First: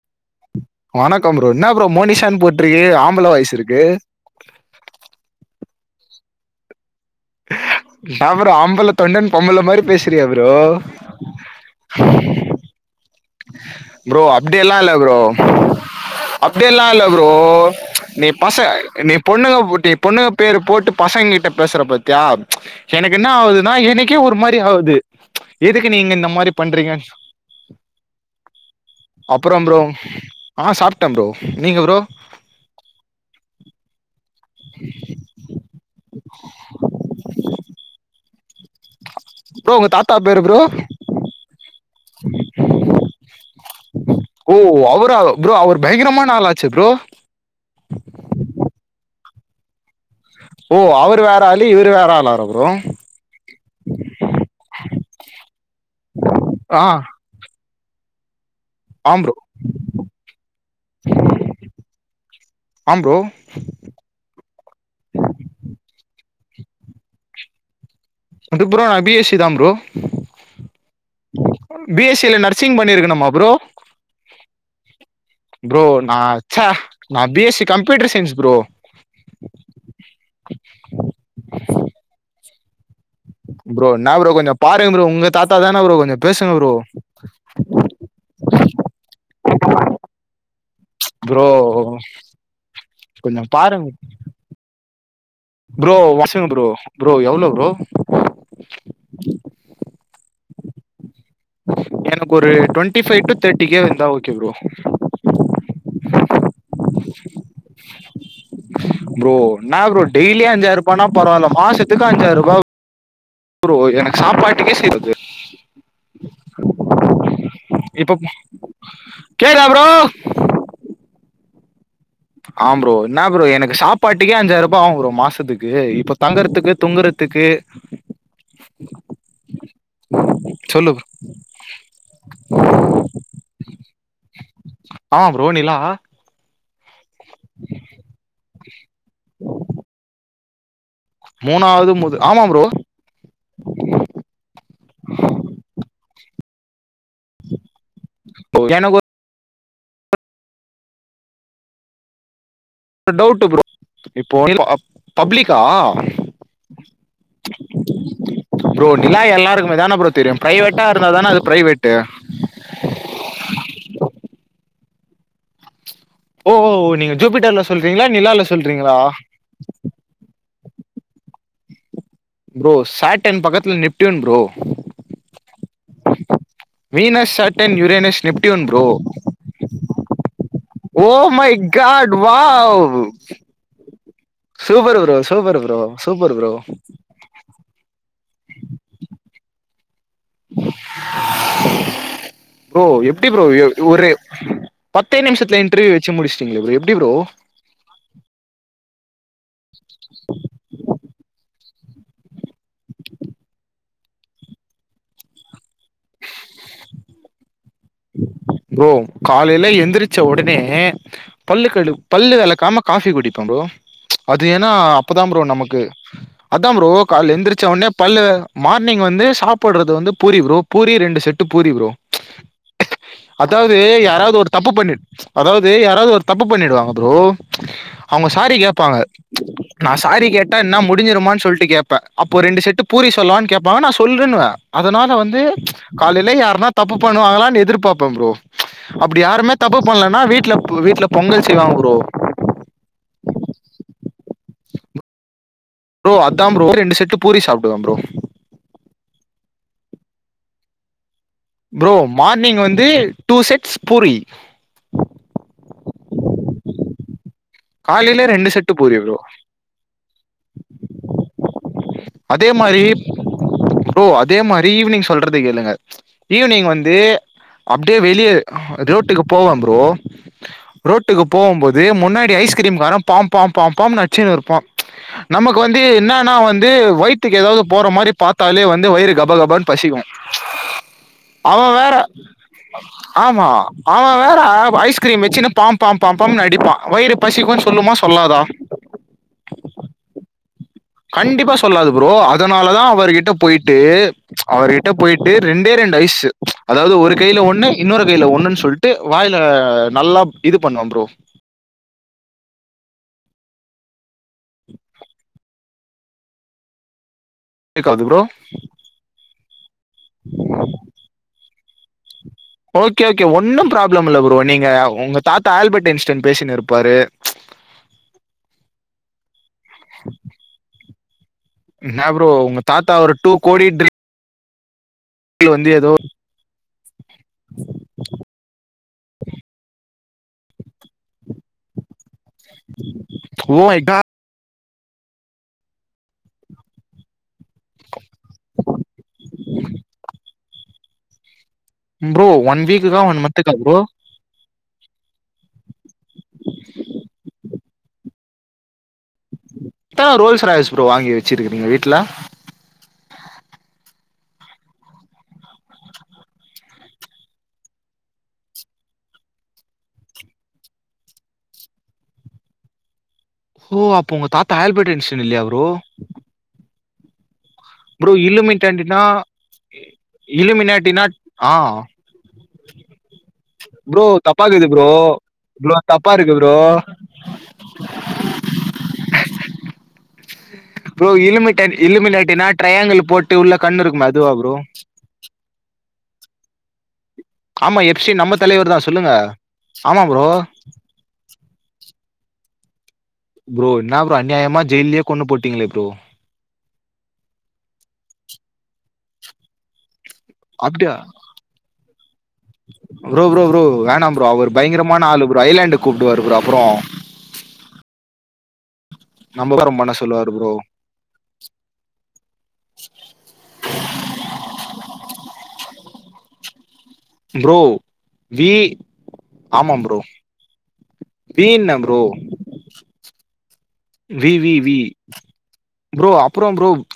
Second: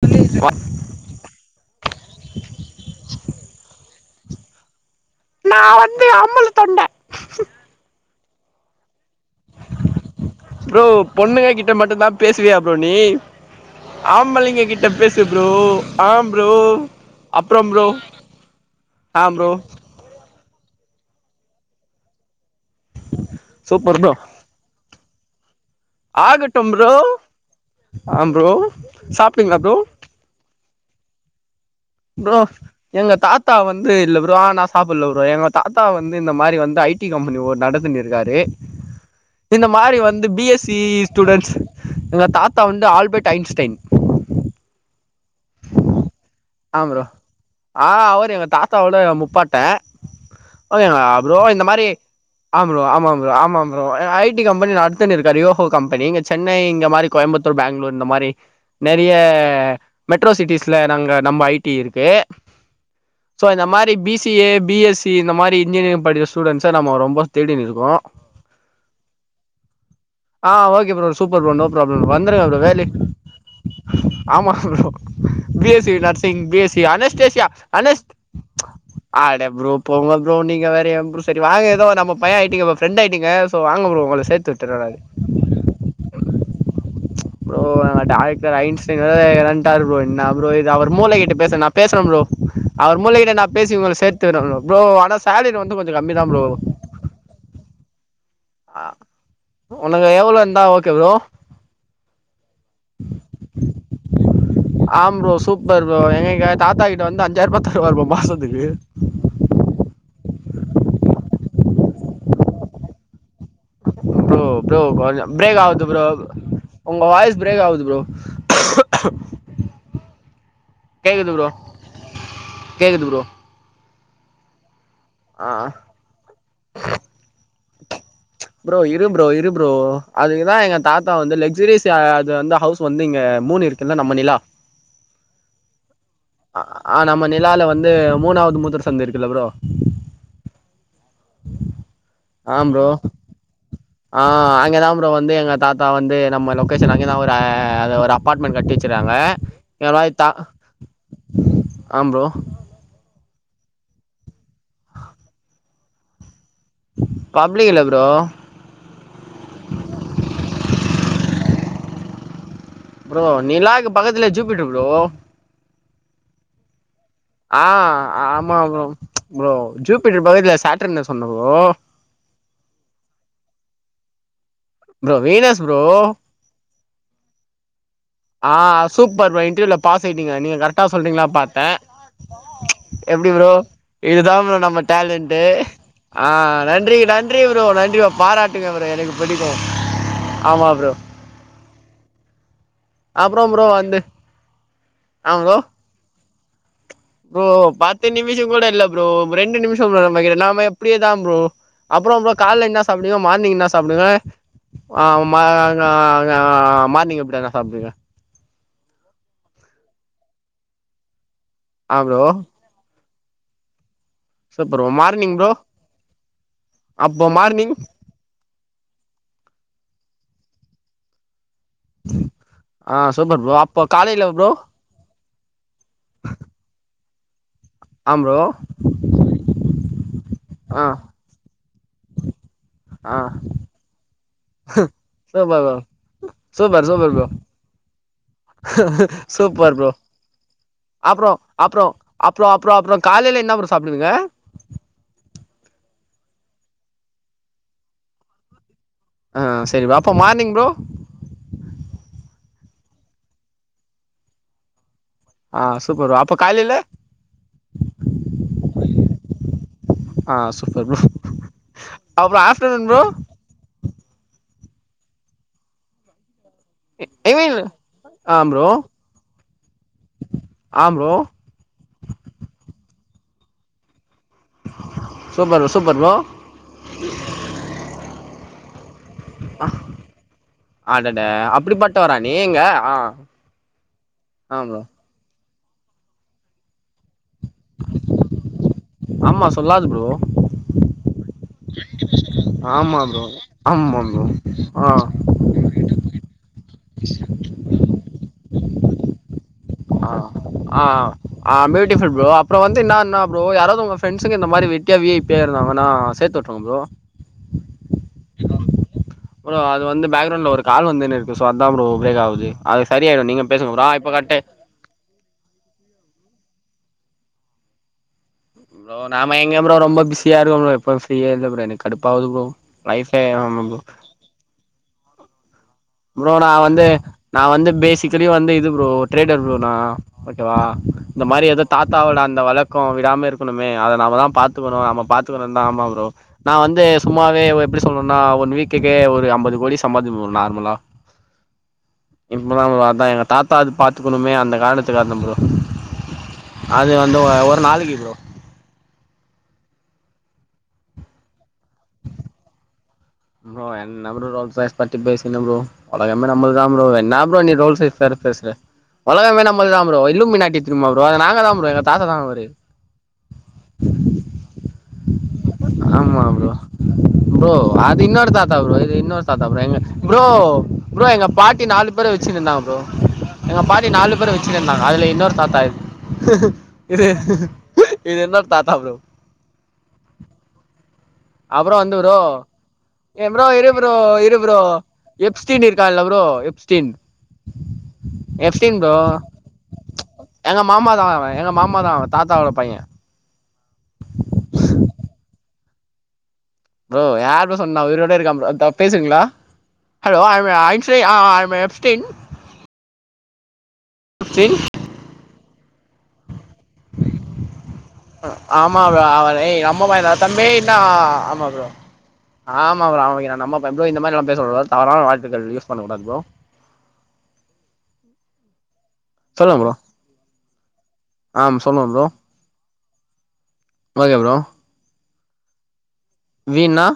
ப வணக்கம் ப்ரோ என்ன ப்ரோ மோனிஷானு போட்ருக்கு ஆம்பள வாய்ஸ் இருக் கு நா வந்து அமுலு தொண்ட அவரு ஆம்பள தொண்டன் பொம்பள மாரி பேசுறியே ப்ரோ டேய்‌ அப்போ நீ ஷஷஷஷ ப்ரோ அப்டி எல்லா இல்ல ப்ரோ ஆம் ப்ரோ அப்டி எல்லா இல்ல ப்ரோ அப்புறம் ப்ரோ டே பச என்னைய ஆம் ப்ரோ பொண்ணுங்க பூட்டி பொண்ணுங்க பேரு போட்டு பசங்கக்கிட்ட பேசுற பாத்தியா எனக்கு என்ன ஆகுதுன்னா சூப்பர் ப்ரோ எனக்கே ஒரு மாரி ஆகுது எதுக்கு நீங்க இந்த மாரி பண்றீங்க ஆ ப்ரோ அப்புறம் ப்ரோ ஆ சாப்ட்ட ப்ரோ நீங்க ப்ரோ ப்ரோ எங்க தாத் தா வந்து இல்ல ப்ரோ ஆ நா சாப்புல்ல ப்ரோ எங்க தாத்தா வந்து இந்த மாரி வந்து ஐ டி கம்பெனி ஒன் நடத்தின்னு இருக்காரு உம் இந்த ப்ரோ உங்க மாரி தாத்தா வந்து பேரு B bro S C students எங்க தாத்தா வந்து ஆல்பர்ட் ஐன்ஸ்டைன் ஓ அவரா ப்ரோ அவர் பயங்கரமான ஆளா ஆ ப்ரோ ஆ அவரு எங்க தாத்தா ஓட முப்பாட்ட ஆ ஓ யா அவரு ப்ரோ வேற ஆளு இந்த மாரி இவரு வேற ஆளாரா ஆ ப்ரோ ஆமா ப்ரோ ஆமா ப்ரோ ஆ ஐ டி கம்பெனி நடத்தின்னு இருக்காரு யோகோ கம்பெனி இங்க சென்னை ஆ இந்த மாரி கோயம்புத் தூர் பேங்களூர் இந்த மாரி நெறைய ஆம் ப்ரோ மெட்ரோ சிட்டிஸ்ல நாங்க நம்ம ஐ டி இருக்கு ஆம் ப்ரோ சோ இந்த மாரி B C A B S C இந்தமாரி இன்ஜினியரிங் படிக்கிற ஸ்டூடண்ட்ஸ நம்ம ரொம்ப தேடினு இருக்கோ அது ப்ரோ நா பி எஸ் சி தா ப்ரோ ஆ okay bro super bro no B problem S C ல வந்துருங்க ப்ரோ நர்சிங் வேலி பண்ணிருக்கணுமா ப்ரோ ஆமா bro B bro S C நான் நர்சிங் பி ச்ச எஸ் சி நான் பி அனஷ்டேஷியா எஸ் சி அனஷ் கம்ப்யூட்டர் சயின்ஸ் ப்ரோ அட ப்ரோ போங்க ப்ரோ நீங்க வேற ஏ ப்ரோ சரி வாங்க ஏதோ நம்ம பைய ஐ டி ஃப்ரெண்ட் ஆயிட்டிங்க ஸோ வாங்க ப்ரோ என்ன உங்கள சேத்து கொஞ்சம் விட்டுற பாருங்க ப்ரோ உங்க தாத்தா தான ப்ரோ கொஞ்சம் பேசுங்க ப்ரோ ப்ரோ டேரக்டர் ஐன்ஸ்டீன் வேற [inaudible] ட்டாது ப்ரோ என்ன ப்ரோ இது அவர் மூளைகிட்ட ப்ரோ பேச நா பேசற ப்ரோ அவர் மூளைகிட்ட நா கொஞ்சம் பேசி பாருங்க உங்கள சேத் துவிட்ற ப்ரோ ஆனா சேலரி வந்து கொஞ்ச கம்மிதா ப்ரோ ப்ரோ எவ்ளோ ப்ரோ ஆ ஒனக்கு எவ்வளோ இருந்தா ஓகே ப்ரோ எனக்கு ஒரு twenty five to thirty K வந்தா ஓகே ப்ரோ பர் ப்ரோ எங்க தாத்தாக்கிட்ட வந்து அஞ்சாயிரூபா தருவாரு ப்ரோ மாசத்துக்கு ப்ரோ என்ன ப்ரோ டெய்லி அஞ்சாயிரூபானா பரவாயில்ல மாசத்துக்கு அஞ்சாயிரூபா ப்ரோ ப்ரோ ப்ரோ சேருது கொஞ்சோ பிரேக் ஆவுது ப்ரோ உங்க வாய்ஸ் பிரேக் ஆவுது ப்ரோ இப்ப கேக்குதா ப்ரோ கேக்குது ப்ரோ ஆ ப்ரோ என்ன ப்ரோ எனக்கு சாப்பாட்டுக்கே அஞ்சாயிரூபா ஆவும் ப்ரோ ஆ மாசத்துக்கு இப்ப தங்குறதுக்கு துங்குறதுக்கு ப்ரோ இரு ப்ரோ இரு ப்ரோ அதுக்குதா எங்க சொல்லு ப்ரோ தாத்தா வந்து லக்ஜுரியஸ் யாரா து வந்தா ஹவுஸ் வந்து இங்க மூண் இருக்குல்ல நம்ம நிலா ஆமா ப்ரோ நிலா ஆ நம்ம நிலால வந்து மூணாவது மூத்ர சந்து இருக்குல்ல ப்ரோ மூணாவது மூத் ஆமா ப்ரோ ஆஹ் அங்கதா ப்ரோ வந்து எங்க தாத்தா வந்து நம்ம லொகேஷன் அங்கதான் ஒரு [unintelligible] அது ஒரு அப்பார்ட்மெண்ட் கட்டி எனக்கு வச்சிறாங்க எவாய்தா ஆஹ்ன் ப்ரோ ஒரு டவுட் ப்ரோ இப்போ பப்ளிக்கா பப்ளிக் இல்ல ப்ரோ ப்ரோ நிலா எல்லாருக்குமே தானே ப்ரோ தெரியு பிரைவேட்டா இருந்தா தானே அது பிரைவேட்டு ப்ரோ நீலாக் பக்கத்துலே ஜூப்ட்டு ப்ரோ ஓ ஓ நீங்க ஜூபிட்டர்ல ஆ சொல்றீங்களா நிலாலல ஆமா ப்ரோ சொல்றீங்களா ப்ரோ ஜூபிட்டர் பகுதில சேட்டர்னஸ் உண்டு ப்ரோ ப்ரோ சாட்டன் பக்கத்துல Neptune bro bro Venus bro Venus Saturn Uranus ஆ சூப்பர் ப்ரோ இன்ரியூல பாஸ் ஆய்ட்டீங்க நீங்க கரெக்ட் டா ஓ சொல்லிட்டிங்களா மை பாத்தே காட் வாவ் எப்டி ப்ரோ இதுதா ப்ரோ நம்ம super bro talent super bro super bro ஆஹ்ன் நன்றி நன் றி ப்ரோ நன்றி ப்ரோ பாராட்டுங்க ப்ரோ எனக்கு பிடிக்கு ஆமா ப்ரோ ப்ரோ எப்டி அப்றோ ப்ரோ வந்து ஒரு பத்தே ஆ ப்ரோ நிமிஷத்துல இன்ட்ரியூ வச் சி முடிச்சிட்டேங்ளே எப்டி ப்ரோ பத்து நிமிஷோ கூட இல்ல ப்ரோ ரெண்டு நிமிஷோ ப்ரோ நமக் எல்லாமே அப்படியேதா ப்ரோ அப்புறோ கால என்ன சாப்டியு மார்னிங் என்ன சாப்டுவே மார்னிங் வீட்ல என்ன சாப்டுவீங்க ப்ரோ காலைல எந்திரிச்ச உடனே பல்லு கடு ஆ ப்ரோ பல்லு வெளக்காம காஃபி குடிப்பே ப்ரோ அது ஏன்னா சூப்பர் ப்ரோ அப்பதா மார்னிங் ப்ரோ நமக்கு அதான் ப்ரோ அப்போ கால்ல எந்திரிச்ச மார்னிங் ஒன்னே பல்லு மார்னிங் வந்து சாப்ட்றது வந்து பூரி ப்ரோ பூரி ரெண்டு செட்டு பூரி ப்ரோ [inaudible] ஆ சூப்பர் ப்ரோ அதாது அப்போ காலைல யாராது ப்ரோ ஒரு தப்பு பண்ணிட் அதாவது யாராது ஒரு தப்பு பண்ணிடுவாங்க ப்ரோ ஆ அவுங்க ப்ரோ சாரி கேப்பாங்க நான் சாரி கேட்டா என்ன ஆ முடிஞ்சிருமான் சொல்லிட்டு கேப்பே அப்போ ரெண்டு செட்டு பூரி ஆ சொல்லவான் கேட்பாங்க நான் சொல்லுன்னுவே அதனால வந்து சூப்பர் ப்ரோ காலையில யாருனா சூப்பர் தப்பு சூப்பர் ப்ரோ பண்ணுவாங்களான் எதிர் பாப்போ ப்ரோ அப்டி யாருமே சூப்பர் தப்பு ப்ரோ பண்லன்னா வீட்ல வீட்ல பொங்கல் செய்வாங்க ப்ரோ அப்றோ அப்றோ அப்றோ காலையில என்ன ப்ரோ சாப்டுவீங்க ப்ரோ அதான் ப்ரோ ரெண்டு செட்டு பூரி சாப்டுவேன் ப்ரோ ஆஹ்ன் சரி அப்போ மார்னிங் ப்ரோ ப்ரோ மார்னிங் வந்து டூ செட்ஸ் பூரி ஆஹ் சூப்பரு அப்ப காலில காலைல ரெண்டு செட்டு பூரி ப்ரோ அப்றோ அதே மாரி ஆஃப்டர்நூன் ப்ரோ ப்ரோ அதே மாரி ஈவினிங் சொல்றது கேளுங்க ஈவினிங் வந் து ஐ மீன் அப்டியே வெளியே ஆ ப்ரோ ரோட்டுக்கு போவ ப்ரோ ஆ ப்ரோ ரோட்டுக்கு போவு போது இது முன்னாடி ஐஸ்கிரீம் வரே பாம்பாம் பாம்பாம் அச்சுன்னு இருப்பான் நமக்கு சூப்பர் வந்து சூப்பர் ப்ரோ என்னன்னா வந்து வயிற்றுக்கு ஏதாவுது போற மாரி பாத்தாலே வந்து வயிறு கபகபனு பசிக்கு [inaudible] அவேன் வேறே அப்படிப்பட்டவரா நீங்க ஆ ஆமா அவே வேறே ஆ ப்ரோ ஐஸ் க்கிரீம் வச்சுனு பாம்பாம்பாம் பாம்னு அடிப்பா வயிறு பசிக்குன் சொல்லுமா சொல்லாதா ஆமா சொல்லாது ப்ரோ கண்டிப்பா சொல்லாது ப்ரோ அதனால தான் ஆமா ப்ரோ அவர்கிட்ட போய்ட்டு ஆமா ப்ரோ அவர்கிட்ட ஆ போய்ட் டு ரெண்டே ரெண்டு ஐஸு அதாது ஒரு கைல ஒன்னு இன்னொரு கைல ஒன்னு சொல்ட் டு வாய்ல நல்லா இது பண்ணுவேன் ப்ரோ. ஆஹ்ன் ஆஹ்ன் பியூட்டிபுல் ப்ரோ அப்றோ வந்து என்ன என்ன ப்ரோ யாராவுது உங் க ப்ரெண்டஸுங்க இந்த மாரி வெட்டியா விஐபியா இருந்தாங்கனா சேர்த்து விட்டுருங்க ப்ரோ கேக்காது ப்ரோ ப்ரோ அது வந்து பேக்ரௌண்ட்ல ஒரு கால் வந்துனு இருக்கு சோ அதா ப்ரோ ப்ரேக் ஆவுது ஓகே ஓகே ஒன்னு ப்ராப்ளம் இல்ல ப்ரோ நீங்க உங்க தாத்தா ஆல்பட் இன்ஸ்டின் பேசினு இருப்பாரு ப்ரோ நாம எங்க ப்ரோ ரொம்ப பிஸியா இருக்குறோ ப்ரோ எப்போவும் ஃப்ரீயே இல்ல ப்ரோ எனக்கு என்ன கடுப்பாவுது ப்ரோ உங்க தாத்தா ஒரு லைஃபே ஆமா ப்ரோ இதுல வந்து ஏதோ ப்ரோ நா வந்து நா வந்து பேசிக்கலி வந்து இது ப்ரோ ட்ரேடர் ப்ரோ நா ஓகேவா இந்த மாரி ஏதோ தாத்தாவோட அந்த வழக்கோ விடாம ஓ இருக்கணுமே மை காட்! அதனால தா பாத் துகுறோ ஆமா பாத்துக்கணு தா ஆமா ப்ரோ நா வந்து சும்மாவே எப்டி சொல்னுன்னா ஒன் வீக்குக்கே ஒரு அம்பது கோடி சம்பாதிப்ப ப்ரோ நார்மலா ப்ரோ இப்பதா வீக்குக்கா [unintelligible] எங்க மந்த்துக்கா தாத்தாது ப்ரோ? பாத் கத்துக்கணுமே அந்த காரணத்துக்கு வந்த ப்ரோ அது வந்து ஒரு நாளைக்கி ப்ரோ எத்தன ரோல்ஸ் ராயல்ஸ் ப்ரோ வாங்கி வச்சிருக்கிறீங்க வீட்ல ப்ரோ என் என்ன ப்ரோ ரோல்ஸ் ராய்ஸ் பத்தி பேசுங்க ப்ரோ உலகமே நம்மள் தா ப்ரோ என்ன ப்ரோ நீ ரோல்ஸ் ராய்ல்ஸ் பத்தி பேசுற உலகமே நம்மள்தா ப்ரோ இல்லும்மினாட்டி திரும்மா ப்ரோ அது நாங்க தா ப்ரோ எங்க தாத்தா தா அவரு ஓ அப்ப உங்க தாத்தா ஆல்பர்ட் ஐன்ஸ்டின் இல்லையா ப்ரோ? ஆமா ப்ரோ ப்ரோ அது ப்ரோ இன்னொரு தாத்தா ப்ரோ இது இல்லுமினேட்டன்டினா இன்னொரு தாத்தா ப்ரோ எங்க ப்ரோ இல்லுமினாட்டினா ப்ரோ எங்க ஆ. பாட்டி நாலு பேர வச்சுன்ருந்தாங்க ப்ரோ எங்க பாட்டி ப்ரோ நாலு பேர வச்சுன் தப்பாக்குது இருந்தாங்க ப்ரோ அதுல இன்னொரு தாத்தா ப்ரோ தப்பா இருக்கு ப்ரோ இது இது என்ன தாத்தா ப்ரோ ப்ரோ இலுமிட்டான் அப்புறோ வந்து ப்ரோ இலுமனாட்டினா ட்ரையாங்கிள் போட்டு உள்ள கண்ணு இருக்குமே அதுவா ப்ரோ எப்ஸ்டின் இருக்கான்ல ப்ரோ எப்ஸ்டின் ஆமா எப்சி நம்ம தலைவர் தா சொல்லுங்க ஆமா ப்ரோ எங்க மாமா தா அவ எங்க மாமா தா அவ தாத்தாவோட பைய ப்ரோ ன்ணா ப்ரோ அநியாயமா ஜெய்லயே கொன்னு போட்டீங்ளே ப்ரோ ப்ரோ யாரு ப்ரோ சொன்னா உயிரோட இருக்கா தா பேசுறீங்ளா ஹலோ ஐ அம் ம் அப்டியா ஐன்சி ஆ ஐ யம் ய எப்ஸ்டின் ப்ரோ ப்ரோ ப்ரோ வேணா ப்ரோ அவரு எப்ஸ்டீன் பயங்கரமான ஆளு ப்ரோ ஐலாண்டு கூப்டுவாரு ப்ரோ அப்றோ ஆமா ரா அவ ஏ நமகாரம் பண்ண அம்மநாகா சொல்லுவாரு தம்பி ப்ரோ என்னா ஆமா ப்ரோ ஆமா ப்ரோ அவ நம்ம இந்த மாரிலா பேச கூடாது தவறான வார்தைகள் யூஸ் பண்ண கூடாது ப்ரோ ப்ரோ வீ ஆமாா ப்ரோ ஆ வீண்ண சொல்லுங்க bro okay V bro V V bro அப்றோ ப்ரோ வீன்னா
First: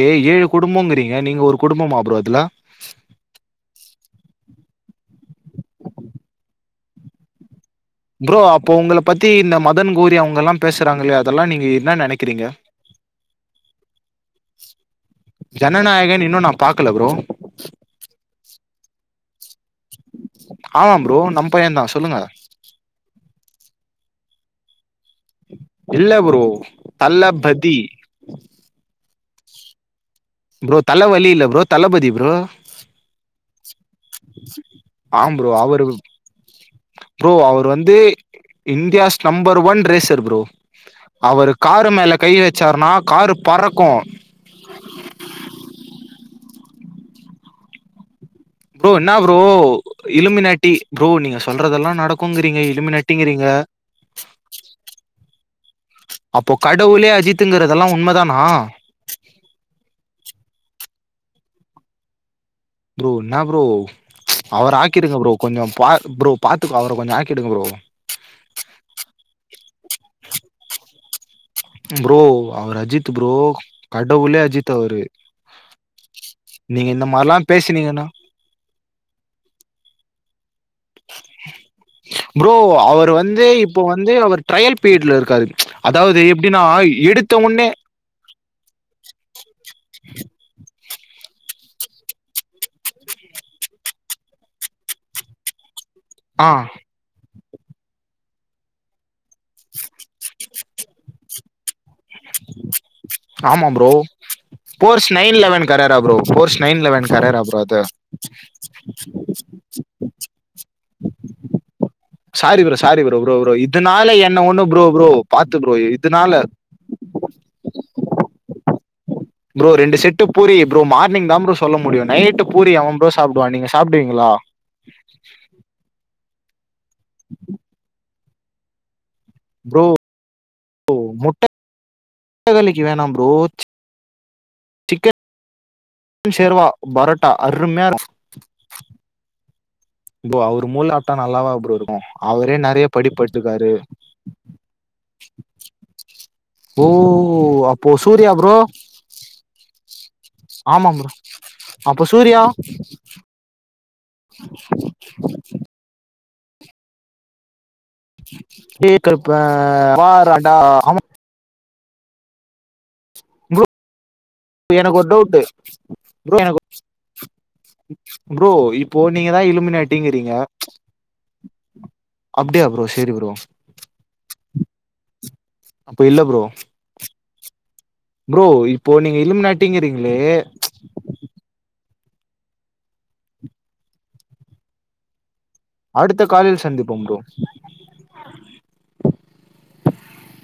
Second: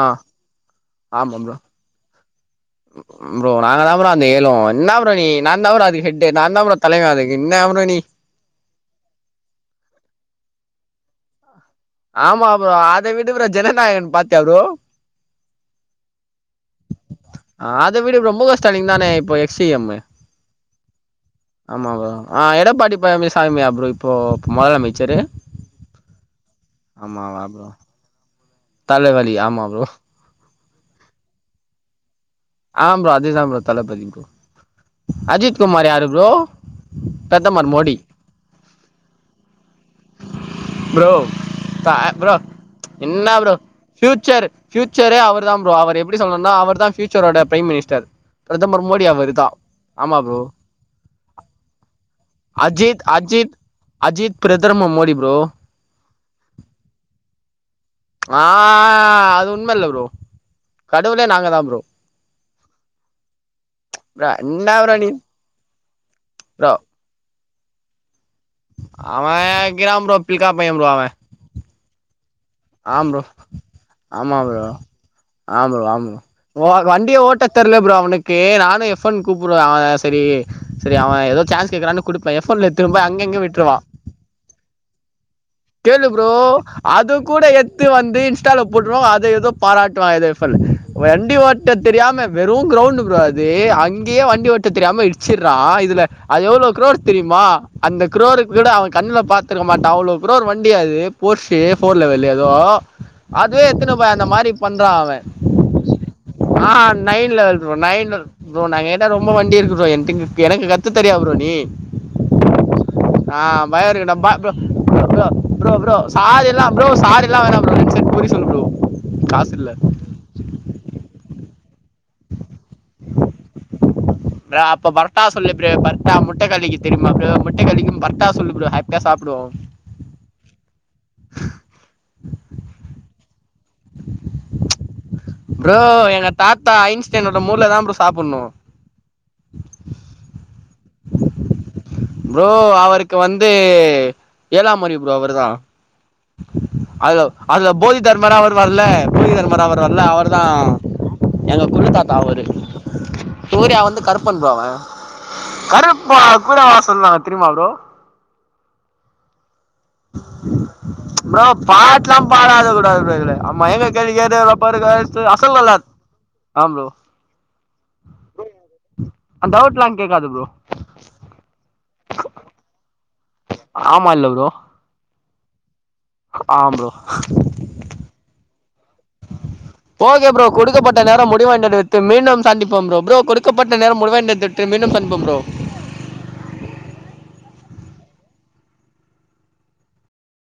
ஆ ஏழு குடும்பங்கிறீங்க ஆமா நீங்க ப்ரோ ஒரு குடும்பமா ப்ரோ அதுல [unintelligible] ப்ரோ நாங்க தா ப்ரோ அந்த ஏழு என்ன ப்ரோ நீ நாந்தா ப்ரோ அதுக்கு ஹெட்டு நாந்தா ப்ரோ தலைவன் அதுக்கு என்ன ப்ரோ நீ ப்ரோ அப்போ உங்கள பத்தி இந்த மதன் கௌரி அவங்கல்லா பேசுறாங்களே இதெல்லா நீங்க என்னன ஆமா ப்ரோ அத விடு ப்ரோ ஜனநாயகன் பாத்தியா ப்ரோ ஜனநாயகன் இன்னு நா பாக்கல ப்ரோ அத விடு ப்ரோ மு க ஸ்டாலின் தானே இப்ப சி எம் மு ஆமா ப்ரோ நம் பையந்தா ஆமா ப்ரோ சொல்லுங்க ஆ எடப்பாடி [unintelligible] சாமியா ப்ரோ இப்போ முதலமைச்சரு இல்ல ப்ரோ தல்லபதி தலவலி ஆமா ப்ரோ ப்ரோ தல வலி இல்ல ப்ரோ தளபதி ப்ரோ ஆம் ப்ரோ அதுதா ப்ரோ தளபதி பரோ ஆம் ப்ரோ அஜித் அவரு குமார் யாரு ப்ரோ ப்ரோ அவர் பிரதமர் வந்து Modi India's number one racer bro bro அவரு காரு த மேல கை ப்ரோ வச்சாருனா காரு பறக்கு ஃப்யூச்சரே அவர்தா ப்ரோ அவர் எப்டி சொல்லனுன்னா அவர் தா ஃப்யூச்சரோட பிரைம் மினிஸ்டர் பிரதமர் ப்ரோ மோடி என்னா அவரு ப்ரோ தா ஆமா ப்ரோ இலுமிநாட்டி ப்ரோ நீங்க சொல்றதெல்லா நடக்குங்றீங்க அஜித் இலுமிநாட்டிங்றீங்க அஜித் அஜித் பிரதர்ம மோடி ப்ரோ அப்போ கடவுளே அஜித்துங்கறதெல்லா உண்ம ஆ அது உண்ம இல்ல ப்ரோ கடவுளே நாங்க தா ப்ரோ ப்ரோ என்னா ப்ரோ ப்ரோ அவர என்ன நீ ஆக்கிடுங்க ப்ரோ கொஞ்சோ பா ப்ரோ பாத்து அவர கொஞ்சோ ஆக்கிடுங்க ப்ரோ அவ இக்கிறா ப்ரோ பில்கா பய ப்ரோ அவ ப்ரோ அவரு அஜித் ப்ரோ கடவுளே அஜித் அவரு ஆ ப்ரோ ஆ ப்ரோ ஓ நீங்க இந்த வண்டியே மாரிலா ஓட்ட தெர்ல ப்ரோ பேசுனீங்கன்னா அவனுக் கு நானு எஃப் ஒன் கூப்புடுவே அவ சரி சரி அவ ஏதோ சான்ஸ் கேக்குறானு குடுப்பே எஃப் ப்ரோ ஒன்ல எத்துனு போயி அவர் அங்க இங்கனு வந்து விட்ருவா இப்போ வந்து அவர் ட்ரையல் பீரியட்ல இருக்காரு கேளு அதாவது ப்ரோ எப்டின்னா அது எடுத்த கூட உடனே எத்து னு வந்து இன்ஸ்டால போட்ருவா அத ஏதோ பாராட்டுவா அத எஃப் ஒன்ல வண்டி ஓட்ட தெரியாம வெறு கிரௌண்ட் ப்ரோ அது அங்கேயே வண்டி ஓட்ட தெரியாம இடிச்சிட்றா இதுல அது ஆ எவ்ளோ க்ரோரு தெரியுமா அந்த க்ரோருக்கு கூட அவ கண்ல பாத்துருக்க மாட்டா அவ்ளோ க்ரோரு வண்டி அது ஃபோர்டுஸ் வெலல் ஏதோ அதுவே ஆமா ப்ரோ எத்துனு போய் அந்த மாரி பண்றா போர்ஸ் அவ nine eleven Carrera bro Porsche ஆ eleven nine Carrera level bro அது நைன் ப்ரோ நா எங்ககிட்ட ரொம்ப வண்டி இருக்கு ப்ரோ என்டயு இருக்கு எனக்கு கத்து தரியா ப்ரோ நீ sorry bro sorry bro bro ஆ ப்ரோ பய இதனால இருக்கட்டு ப என்ன ப்ரோ ஒண்ணு ப்ரோ ப்ரோ பாத்து ப்ரோ ப்ரோ இதனால ஸாரி எல்லா ப்ரோ ஸாரி எல்லா வேணா ப்ரோ ரெண்டு செட் பூரி சொல்லு ப்ரோ காசு ப்ரோ இல்லை ரெண்டு செட் ட்டு பூரி ப்ரோ மார்னிங் தா ப்ரோ சொல்ல முடியு நைட்டு பூரி எவ ப்ரோ சாப்புடுவா நீங்க சாப்டுவீங்களா ப்ரோ அப்ப பரோட்டா சொல்லு ப்ரோ பரோட்டா முட்ட கலக்கி தெரிமா ப்ரோ முட்ட கலக்கியு பரோட்டா சொல்லு ப்ரோ ஹாப்பியா சாப்டுவோ ப்ரோ முட்ட முட்டகலக்கி வேணா ப்ரோ சி சிக்கன் ப்ரோ எங்க சேர்வா தாத்தா பரோட்டா ஐன்ஸ்டைனோட மூள தா அருமையா ப்ரோ இருக்கும் சாப்புட்ணு ப்ரோ அவரு மூள நல்லாவா ப்ரோ இருக்கு ப்ரோ அவரே நெறைய அவருக்கு வந்து படிப்பட்டுருக்காரு ஏழாமறிவு ப்ரோ அவருதா ஓ அதுல அதுல அப்போ போதி சூர்யா தர்மரா ப்ரோ வருவார்ல போதி தர்மரா வருவார்ல அவரு தா ஆமா ப்ரோ எங்க அப்போ கொள்ளுதாத்தா சூர்யா அவரு சூரியா வந்து கருப்பன் ப்ரோ அவ கருப்பா கூட வா சொல்வாங்க தெரிமா ப்ரோ ஏ கருப்ப வாராண்டா அவ ப்ரோ பாட்லா பாடாத கூடாது கூடாது கூடாது, ஆமா ப்ரோ எங்க கேள்வி கேட்டு ரொப்பாருக்கு எனக்கு ஒரு கோஸ்த்து டவுட் அசல் அல்ல ஆம் ப்ரோ ப்ரோ இப்போ நீங்க தா டவுட்லாம் கேட்காது இலுமினாட்டிங்கிறீங்க ப்ரோ அப்டியா ப்ரோ சேரி ப்ரோ ஆமா இல்ல ப்ரோ அப்ப இல்ல ஆ ப்ரோ ப்ரோ இப்போ நீங்க இலுமினாட் ஒகே ப்ரோ கொடுக்கப்பட் ட நேரம் முடிவடைந்ததடுத்து மீண்டும் சந்திப்போம் ப்ரோ கொடுக்கப்பட்ட நேரம் முடிவடைந்ததொட்டு மீண்டும் சந்திப்போம் ப்ரோ அடுத்த காலில் சந்திப்போம் ப்ரோ